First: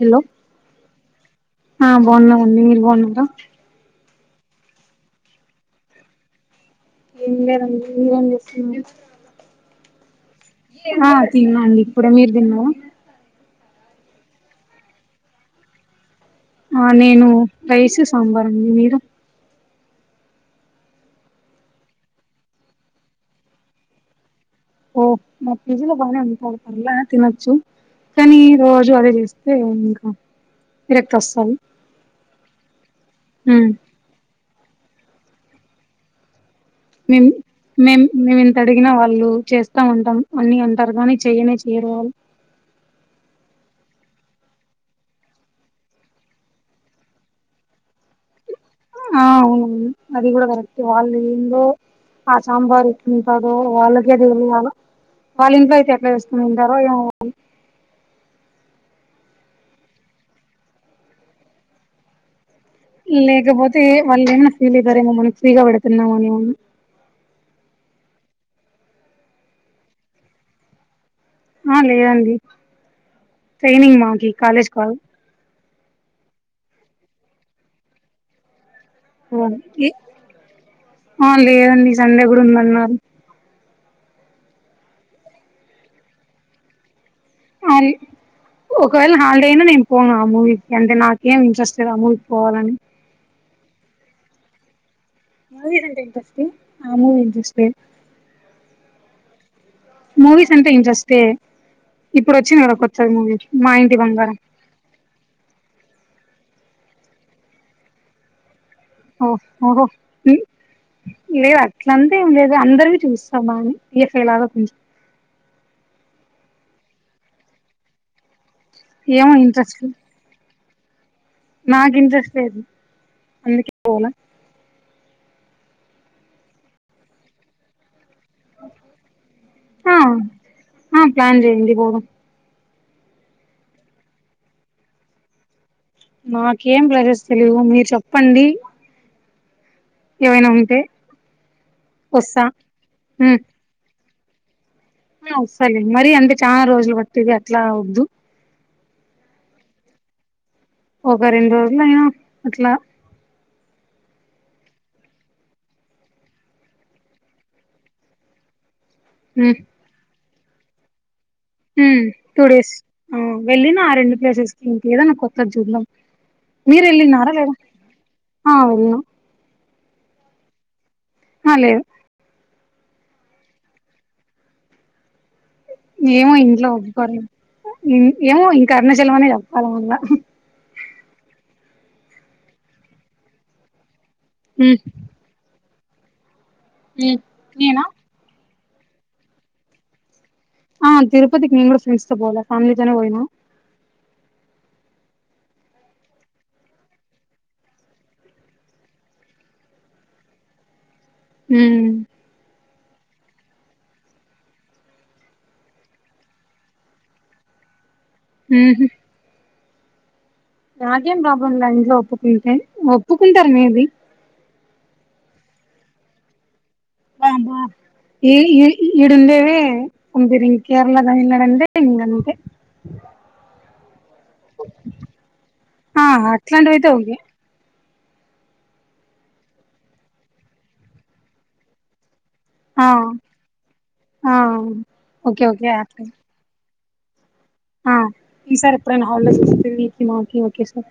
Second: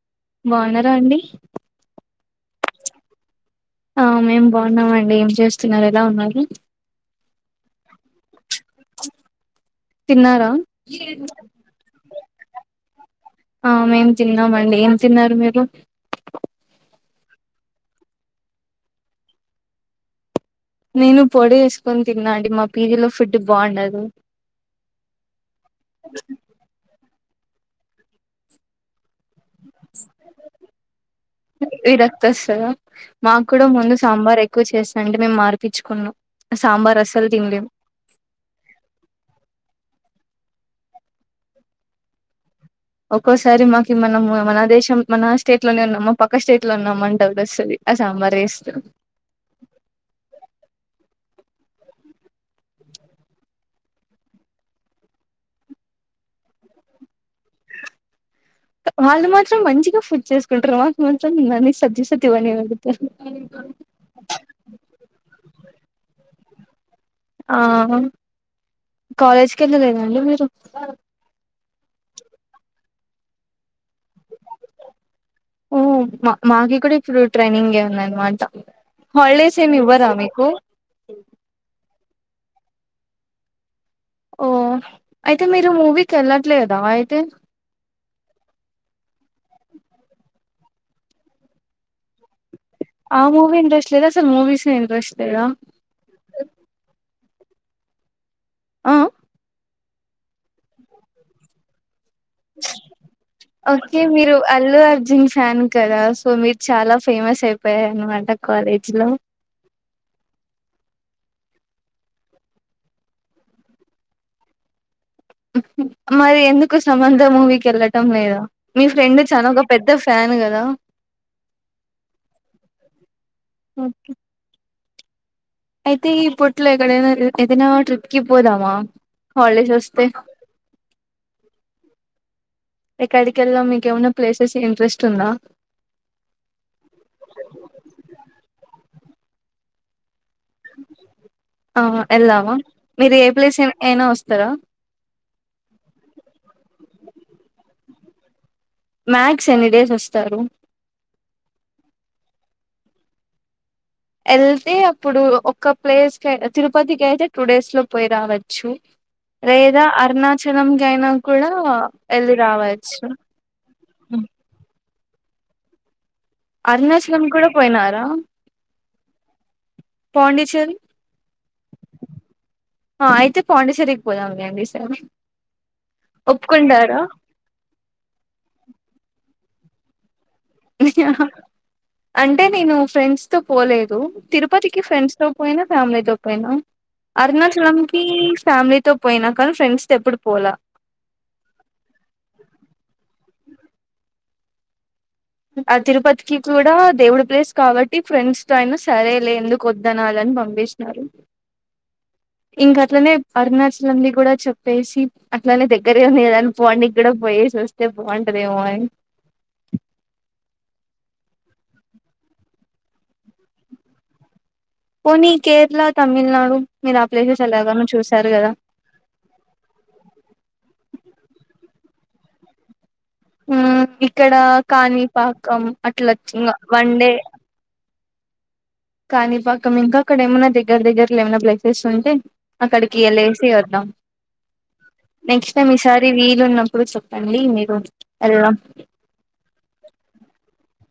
Hello బాగున్నారా అండి ఆ బాన్నామండి మీరు బాన్నారా ఆ మేము బాన్నామ అండి ఏం చేస్తున్నారు ఎలా ఉన్నారు ఏం లేదండి మీరేం చేస్తున్నరు తిన్నారా ఆ తినండి ఇప్పుడే మీరు తిన్నారా ఆ మేము తిన్నామండి ఏం తిన్నారు మీరు ఆ నేను రైస్ సాంబార్ అండి మీరు నేను పొడి వేసుకొని తిన్నా అండి మా పీజీలో ఫుడ్ బాగుండదు ఓ మా పీజీలో బానే ఉంటది పర్లా తినొచ్చు కానీ రోజు అదే చేస్ వస్తది వి రక్తస్ కదా ఉమ్ మాకూడా ముందుస సాంబార్ ఎక్కువ చేస్తా అంటే మేము మార్పిచ్చుకున్నాం సాంబార్ మేము మేమ్ మేము ఇంత అడిగినా వాళ్ళు చేస్తా అంటం అన్ని అంటారు కాగానీ చెయనే చేయరు వాళ్ళు ఒక్కోసారి మాకి మనం మన దేశం మన స్టేట్ లోనే ఉన్నామా పక్క స్టేట్ లో ఉన్నామ అంట అనిపిస్తది ఆ సాంబార్ చేస్తరు ఆ అవును అది కూడా కరెక్ట్ వాళ్ళేందో ఆ సాంబార్ ఎట్లుంటదో వాళ్ళకే తెలియాల వాళ్ళ ఇంట్లో అయితే ఎట్లా చేస్కొని తింటారో ఏమో వాళ్ళు మాత్రం మంచిగా ఫుడ్ చేసుకుంటారు మాకుమాత్రం సద్ది సద్ది వన్నీ వండుతారు లేకపోతే వాళ్ళు ఏమైనా ఫీల్ అయితారేమో మనకి ఫ్రీగా పెడుతున్నామన్నామని ఆ కాలేజ్కి వెళ్ళలేదండి మీరు ఆ లేదండి ట్రైనింగ్ మాకి కాలేజ్ కాదు ఓ మా మాకి కూడా ఇప్పుడు ట్రైనింగే ఉందిన్నమాట ఓ ఆ లేదండి సండే కూడా ఉందన్నారు ఓ అయితే మీరు మూవీకి వెళ్ళట్లేదా అయితే ఆరి ఒకవేళ హాలిడేనా నేను పోను ఆ మూవీకిి అంటే నాకేం ఇంట్రెస్ట్ లేదు ఆ మూవీకి పోవాలని ఆ మూవీ ఇంట్రెస్ట్ లేద అసలు మూవీసే ఇండ్రెస్ట్ లేదా ఆ మూవి ఇంట్రెస్ట్ ఆ మూవీస్ అంటే ఇంట్రెస్టే ఇప్పుడు వచ్చింది కదా కొత్త మూవీస్ మా ఇంటి ఓకే మీరు బంగారం అల్లు అర్జున్ ఫ్యాన్ కదా సో మీరు చాలా ఫేమస్ అయిపోయార అనమాట కాలేజ్ లో ఓ ఓహో లేదు అట్లంతే ఏం లేదు అందరు చూస్తామా అని ఎఫెలాగా కొం మరి ఎందుకు సమంత మూవీకి వెళ్ళటం లేదు మీ ఫ్రెండ్ ఏమో చాలా ఒక ఇంట్రెస్ట్ పెద్ద లేదు, ఫ్యాన్ కదా నాకు ఇంట్రెస్ట్ లేదు అందుకే పోలే అయితే ఇప్పట్లో ఎక్కడైనా ఏదైనా ట్రిప్కి పోదామా హాలిడేస్ ఆ వస్తే ఆ ప్లాన్ చేయండి పొదం ఎక్కడికెల్లం మీకెమన్న ప్లేసెస్ ఇంట్రెస్ట్ ఉందా మాకేం ప్లేసెస్ తెలీవు మీరు చెప్పండి ఏవైనా ఉన్ ఆ వెళ్లావా మీరు ఏ ఉమ్ ప్లేస్ అయినా వస్తారా ఆ వస్తలే మరీ అంటే చాలా రోజులు పెట్టేది అట్లా వద్దు మ్యాక్స్ ఎన్ని డేస్ వస్తారు ఒక రెండు రోజులు అయినా అట్ల వెళ్తే అప్పుడు ఒక ప్లేస్ క తిరుపతికి అయితే టూ డేస్ లో పోయి రావచ్చు ఉమ్ లేదా అరుణాచలం గైనా కూడా వెళ్ళి రావచ్చు వెళ్ళి నా ఆ రెండు ప్లేసెస్కి ఇంకేదాన కొత్తది జూడ్లం అరుణాచలం కూడా పోయినారా ఆ వెళ్ళిన పాండిచ్చేరి అ లేేదు ఆ అయితే పాండిచ్చేరి కి పోదాం లేండి ఈసారి ఏమో ఇంట్లో ఒప్పుకుంటారా ఒప్పుకోరే ఏమో ఇంక అరుణాచలం అనే చెప్పాలి మల అంటే నేను ఫ్రెండ్స్ తో పోలేదు తిరుపతికి ఫ్రెండ్స్ తో పోయిన ఫ్యామిలీతో పోయిన అరుణాచలం నేనా కి ఫ్యామిలీ తో పోయినా కానీ ఫ్రెండ్స్తో ఎప్పుడు పోలా ఆ తిరుపతికి నిను కూడా ఫ్రెంస్తో పోల ఫ్యామిలీతోనే పోయినా ఆ తిరుపతికి కూడా దేవుడి ప్లేస్ కాబట్టి ఫ్రెండ్స్ తో అయిన సరేలే ఎందుకు వద్దనాలని పంపిస్ చారు ఊ ఇంక అట్లనే అరుణాచలంది కూడా చెప్పేసి అట్లనే దగ్గరే ఉంది కదా అని పాండి కి కూడా పోయేసి వస్తే బాగుంటదేమో అని నాకేం ప్రాబ్లంల ఇంట్లో ఒప్పుకుంటే ఒప్పుకుంటారు మే బి పోనీ కేరళ తమిళనాడు మీరు ఆ ప్లేసెస్ బాబా ఎలాగనో చూశారు ఈ కదా ఈడుండేవే కుదిరి కేరళ తమిళనాడు అంటే ఇంగా అంతే ఆ ఇక్కడ కాణిపాకం ఆ అట్ల చ్ ఇంగా వన్ అట్లాంటివయితే వన్డే ఓకే కానిపాకం ఇంకా అక్కడ ఏమన్నా దగ్గర దగ్గరలో ఏమైనా ప్లేసెస్ ఉంటే ఆ ఆక్కడికి ఏళ్లేసి వద్దాం ఆ ఓకే నెక్స్ట్ ఓకే టైం అట్లా ఈసారి వీ వీలు ఉన్నప్పుడు చెప్పండి మీరు ఏళ్దాం ఆలోచిస్తూ మీకి మాకి ఒకేసారి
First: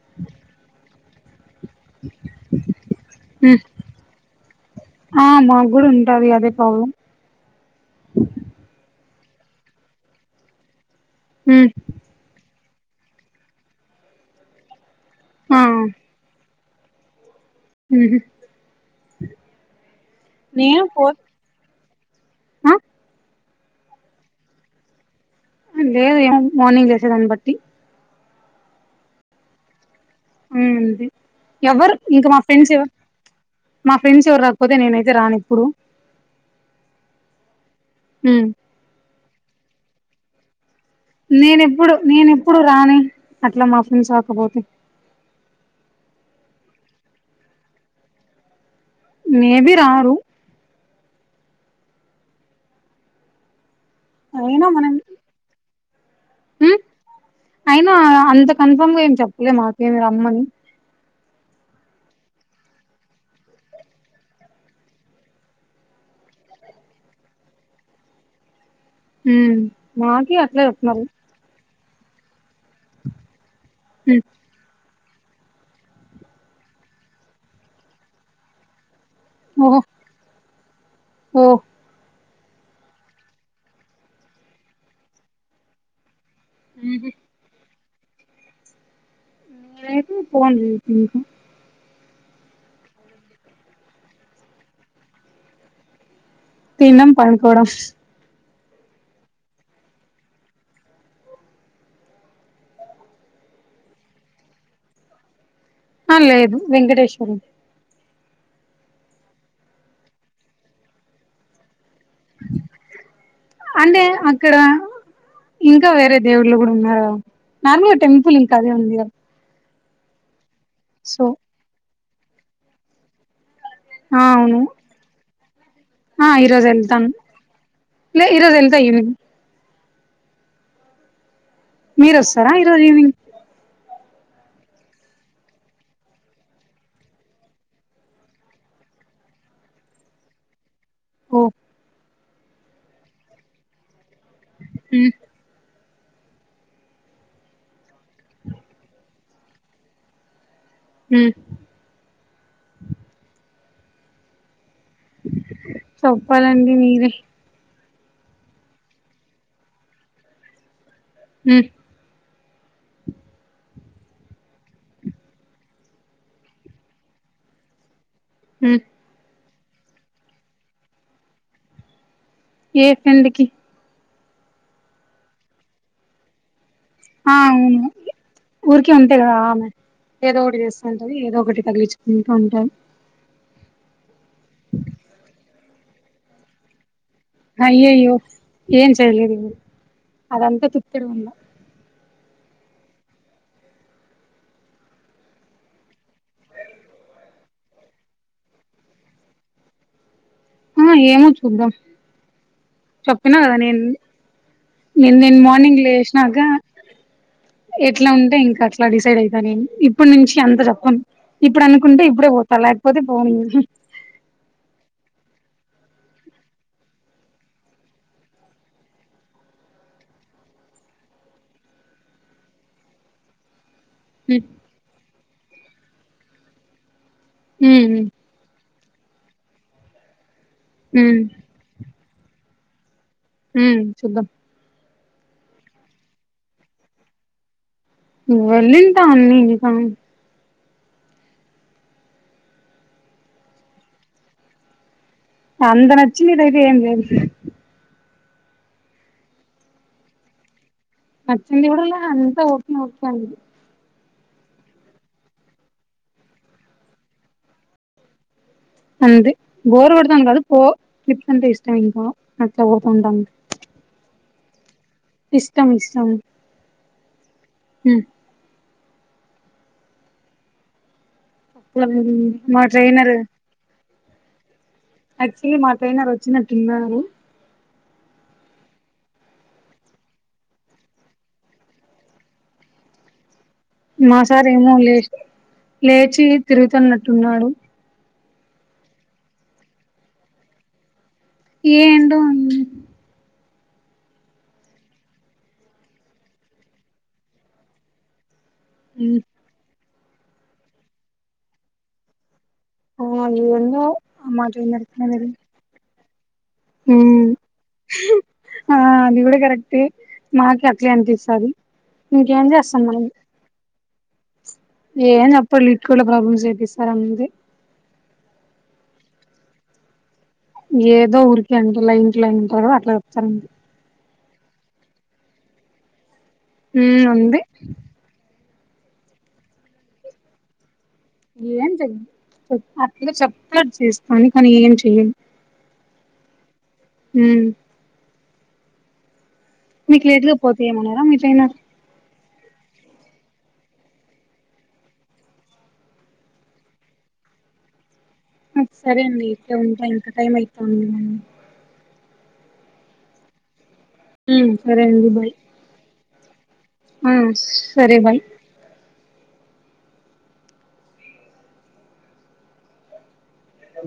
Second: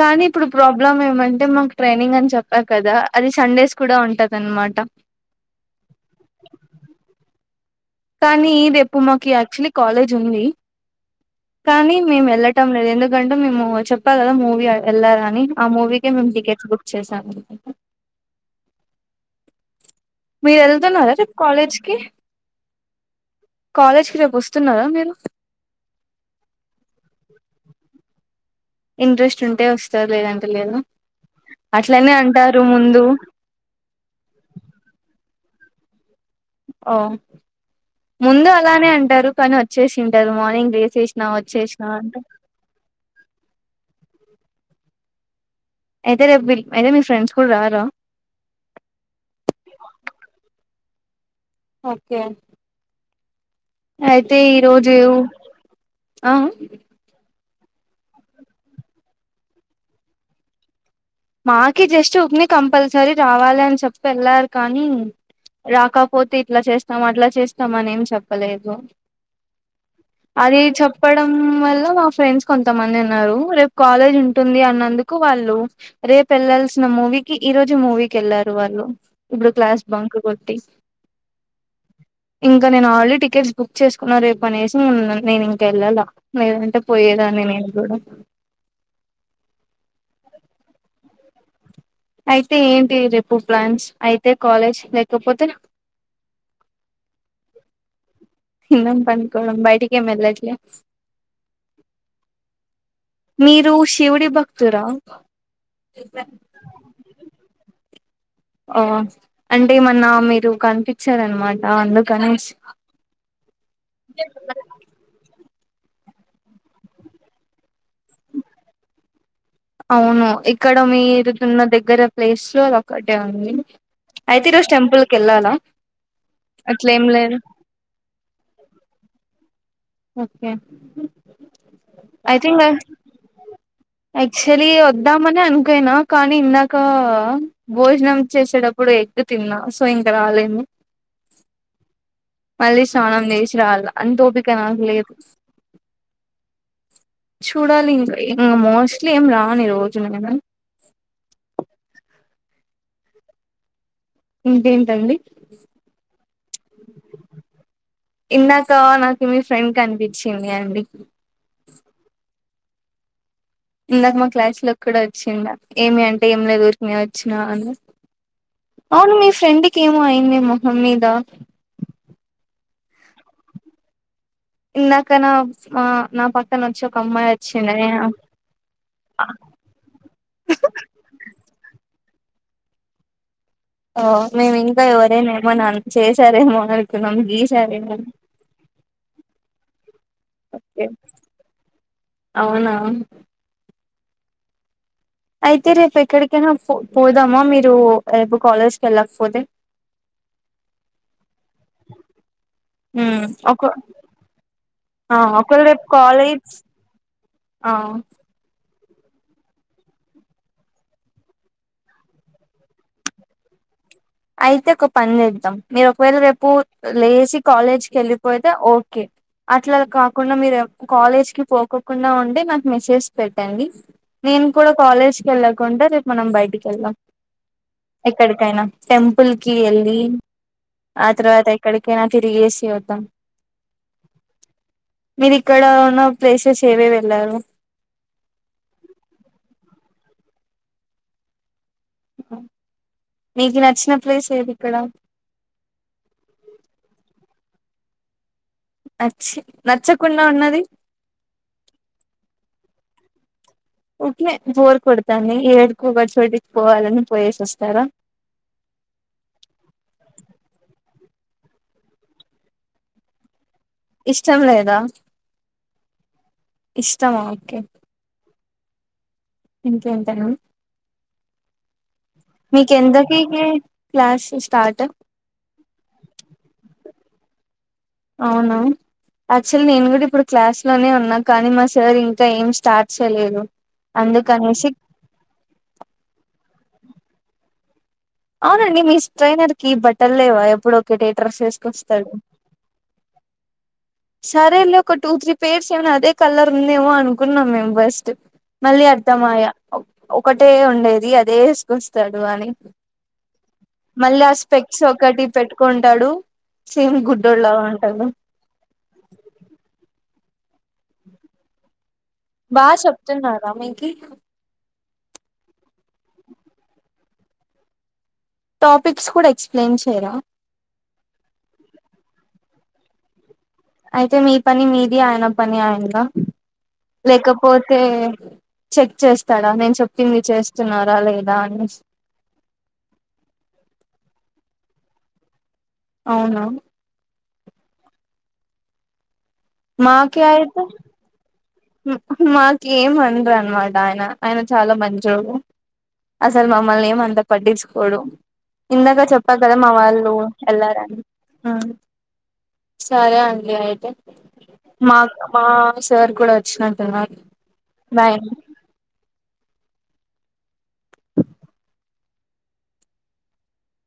కానీ ఇప్పుడు ప్రాబ్లమ్ ఏమంటే మకి ట్రైనింగ్ అని చెప్పా కదా అది సండేస్ కూడా ఉంటది అనమాట ఆ మాకు గూడ ఉంటది అదే ప్రాబ్లం కానీ రేపు మాకి యాక్చులీ కాలేజ్ ఉంది కానీ మేం వెళ్ళటం లేదు ఎందుకంటే మేము చెప్పా కదా మూవీ ఆ వెళ్లాలని ఆ మూవీకే మేము టికెట్స్ బుక్ చేసాం ఉహు మీరు నేను వెళ్తున్నారా ఫోర్ రేపు కాలేజ్ కి ఆ కాలేజ్ కి రేపు వస్తున్నారా మీరు హా లేదు యాన్ మార్నింగ్ లేసే దాన్ని బట్టి ఇంట్రెస్ట్ ఉంటే వస్తారు లేదంటే ఉమ్ లేదుా అంతే ఎవరు అట్లనే ఇంకా మా అంటారు ఫ్రెండ్స్ ఎవరు ముందు మా ఫ్రెండ్స్ ఎవరు రాకపోతే నేనైతే రాను ఇప్పుడు ఓ ముందు ఉమ్ అలానే అంటారు కానీ వచ్చేసింటారు మార్నింగ్ వేసేసి నేనెప్పుడు నేను ఎప్పుడు రానే అట్లా మా ఫ్రెండ్స్ రాకపోతే అయితే రేపు విల్ అయితే మీ ఫ్రెండ్స్ కూడా రారా మేబి రారు ఓకే అయితే ఈ రోజు ఆ ఉ అయినా అంత కన్ఫామ్ గా ఏం చెప్పలే మాకేమి రమ్మని మాకి జస్ట్ ఊకనే కంపల్సరీ రావాలి అని చెప్పి వెళ్ళారు కానీ రాకపోతే ఇట్లా చేస్తాం అట్లా చేస్తాం అని ఏం చెప్పలేదు ఉమ్ మాకి అది అట్లే చెప్తున్నారు చెప్పడం వల్ల మా ఫ్రెండ్స్ కొంతమంది ఉన్నారు రేపు కాలేజ్ ఉమ్ ఉంటుంది అన్నందుకు వాళ్ళు రేపు వెళ్లాల్సిన మూవీకిి ఈ రోజు మూవీకి ఏళ్లారు వాళ్ళు ఇప్పుడు ఓహో క్లాస్ బంకు కొట్టి ఓ ఇంకా నేను ఆల్రడీ టికెట్స్ బుక్ చేసుకున్న రేపు అనేసి నేను ఇంకా వెళ్ళాలా లేదంటే ఉహు పోయేదాన్ని నేను గుడా రేపే పోండి రేపు ఇంకా అయితే ఏంటి రేపు ప్లాన్స్ అయితే కాలేజ్ లేకపోతే నా తినడం పడుకోడం తినడం పడుకోడం బయటికి ఏం వేళ్లట్లే మీరు శివుడి భక్తురా ఆ లేదు వెంకటేశ్వరులు ఓ అంటే మొన్న మీరు కనిపించారు అన్నమాట అందుకనేసి అంటే అక్కడ ఇంకా వేరే దేవుళ్లు కూడా ఉన్నార నార్మల్గా టెంపుల్ ఇంకా అదే ఉంది గాదా అవును ఇక్కడ సో మీరు దున్న దగ్గర ప్లేసు అది ఒక్కటే ఉంది ఆ అయితే అవును ఈరోజు టెంపుల్ కి వెళ్ళాలా ఆ ఈరోజు వెళ్తాం అట్లేం లేదు లే ఈరోజు వెళ్తా ఈరోజు ఓకే ఉ మీరు వస్తారా ఈ రోజు ఈవినింగ్? యాక్చువలీ వద్దామని అనుకోనినా కానీ ఇందాక భోజనం చేసేటప్పుడు ఏ తిన్నా సో ఇంకా రలే ను ఓ మళ్ళీ స్నానం చేసి రాళ్ల అంత ఓపిక నాకు మ్మ్ లేదు. చూడాలి ఇంక ఇంకా మోస్ట్లీ ఏం రాని రోజు నేను హ ఇంకేంటి అండి? చెప్పాలండి మీరే ఇందాక నాకు మీ ఫ్రెండ్ కనిపించింది అండి ఉ ఇందాక మా క్లాసు లోకి కూడా వచ్చిండు ఏమి అంటే ఏమి లేదు ఊరికినే వచ్చినా అని మ్మ్ అవును మీ ఫ్రెండ్కి ఏమో అయింది మొహం మీద ఏ ఫ్రెండ్కి? ఇందాక నా ఆ నా ప నేను వచ్చ కమ్ ఆ అవును ఊరికే ఉంటే కదా ఆమె ఏదో ఒకటి చేస్తు ఉంటుంది. ఏదో ఒకటి తగిలించుకుంటూ ఉంటాది. ఓ మేము ఇంకా ఎవరైనా ఏమోనా చేసారేమో అనుకున్నాం. గీసారేమో అయ్యయ్యో ఏం చెయలేది అదంతా త తెరు ఉన్నా అవునా అయితే రేపు ఎక్కడికైనా పో పోదామా మీరు రేపు కాలేజ్కి వెళ్ళకపోతే? ఆహ ఏమో చూద్దాం చెప్పినా కదా ఒక నేను నేను ఆ నేను ఒకవేళ మార్నింగ్ రేపు లేసినాక కాలేజ్ ఆ ఎట్లా ఉంటే ఇంకా అలా డిసైడ్ అయితా నేను ఇప్పుడు నుంచి అందరం ఇప్పుడు అనుకుంటే ఇప్పుడే పోతా లేకపోతే పోను అయితే ఒక పని చేద్దాం మీరు ఒకవేళ రేపు లేసి కాలేజ్కి వెళ్ళిపోతే ఓకే అట్లా కాకుండా మీరు కాలేజ్కి పోకోకుండా ఉంటే నాకు మెసేజ్ పెట్టండి. నేను కూడా కాలేజ్కి వెళ్ళకుండా రేపు మనం బయటికి వెళ్దాం. ఉహ ఎక్కడికైనా టెంపుల్ కి ఎళ్ళి ఆ ఉమ్ తర్వాత ఎక్ ఎక్కడికైనా తిరిగేసి వద్దాం ఉమ్ చూద్దాం మీరు ఇక్కడ ఉన్న ప్లేసెస్ ఏవే వెళ్లారు? నువ్వు వెళ్ళింటా అన్ని ఇంకా మీకి నచ్చిన ప్లేస్ ఏది ఇక్కడ? అంత నచ్చినది అయితే ఏం లేదు ఇక్కడ నచ్చి నచ్చకుండా ఉన్నది నచ్చి దవుడల్ అంతా ఓకితంది ఊరికినే బోరు కొడతాంది ఏడకో ఒక చోటికి పోవాలని పోయేసి వస్తారా? అంది బోర్ కొడుతుంది కాద పో ఎట్లా అంటే ఇష్టం నట్లా పోత ఉంటాం. ఇష్టం లేదా? ఇష్టం ఇష్టం ఇష్టమా ఓకే ఉమ్ ఇంకా అంతేనా లాబ్ మీకు ఎన్నింటికి క్లాస్ స్టార్ట్ యాక్చువల్లీ మా ట్రైనర్ వచ్చినట్టున్నారు అవునా యాక్చువల్లీ నేను కూడా ఇప్పుడు క్లాస్లోనే ఉన్నా కానీ మా సార్ ఇంకా ఏం స్టార్ట్ చేయలేదు మా సార్ అందుకనేసి ఏమో లేచ లేచి తిరుగుతున్నట్టున్నాడు అవునండి మీ స్ట్రైనర్ కి బట్టలు లేవా ఎప్పుడు ఒకటేట్రస్ వేసుకొస్తాడు ఆ ఏందో సరేలే ఒక టూ త్రీ పేర్స్ ఏమనా అదే కలర్ ఉందేమో అనుకుంన్నాం మేము ఫస్ట్ మళ్ళీ అర్థమాయ ఒకటే ఉండేది అదే వేసుకొస్తాడు అని ఆ ఏందో మళ్ళీ ఆ మాట స్పెడ్స్ వినడమే ఒకటి లేదు పెట్టుకుంటాడు సేమ్ గుడ్డోళ ఉంటాడు ఆ అది కూడా కరెక్టే మాకి అట్లే అనిపిస్తుంది ఇంకేం చేస్తాం మనం రమికి ఏం చెప్పరు లిట్కోలో ప్రాబ్లమ్స్ చేయిస్తారు అంతే టాపిక్స్ కూడా ఎక్స్ప్లెయిన్ చేయరా ఏదో ఊరికే అంట ఇట్లో ఉంటారు అట్లా చెప్తారండి అయితే మీ పని మీది ఆయన పని ఆయినదా ఉమ్ అంతే లేకపోతే చెక్ చేస్తాడా నేను చెప్పింది చేస్తున్నారా లేదా అని ఏం చెయదు ఆ పిల్ల చెప్తాది చేస్తాదనీ కానీ ఏం చేయదు అవునా ఉమ్ మీకు లేట్ గా పోతయమన్నరా మీకు అయినా మాకు ఏం అనరు అనమాట ఆయన ఆయన చాలా మంచోడు అసలు మమ్మల్ని ఏమ అంత పట్టించుకోడు ఇందాక సరే అండి చెప్పా కదా ఇట్లే మా ఉంటా ఇంకా వాళ్ళు టైం అయితాంది వెళ్లారని సరే అండి అయితే ఉమ్ సరే మా అండి బాయ్ మా సార్ కూడా వచ్చినట్టు ఆ ఉన్నారూ బాయ్ అండీ అ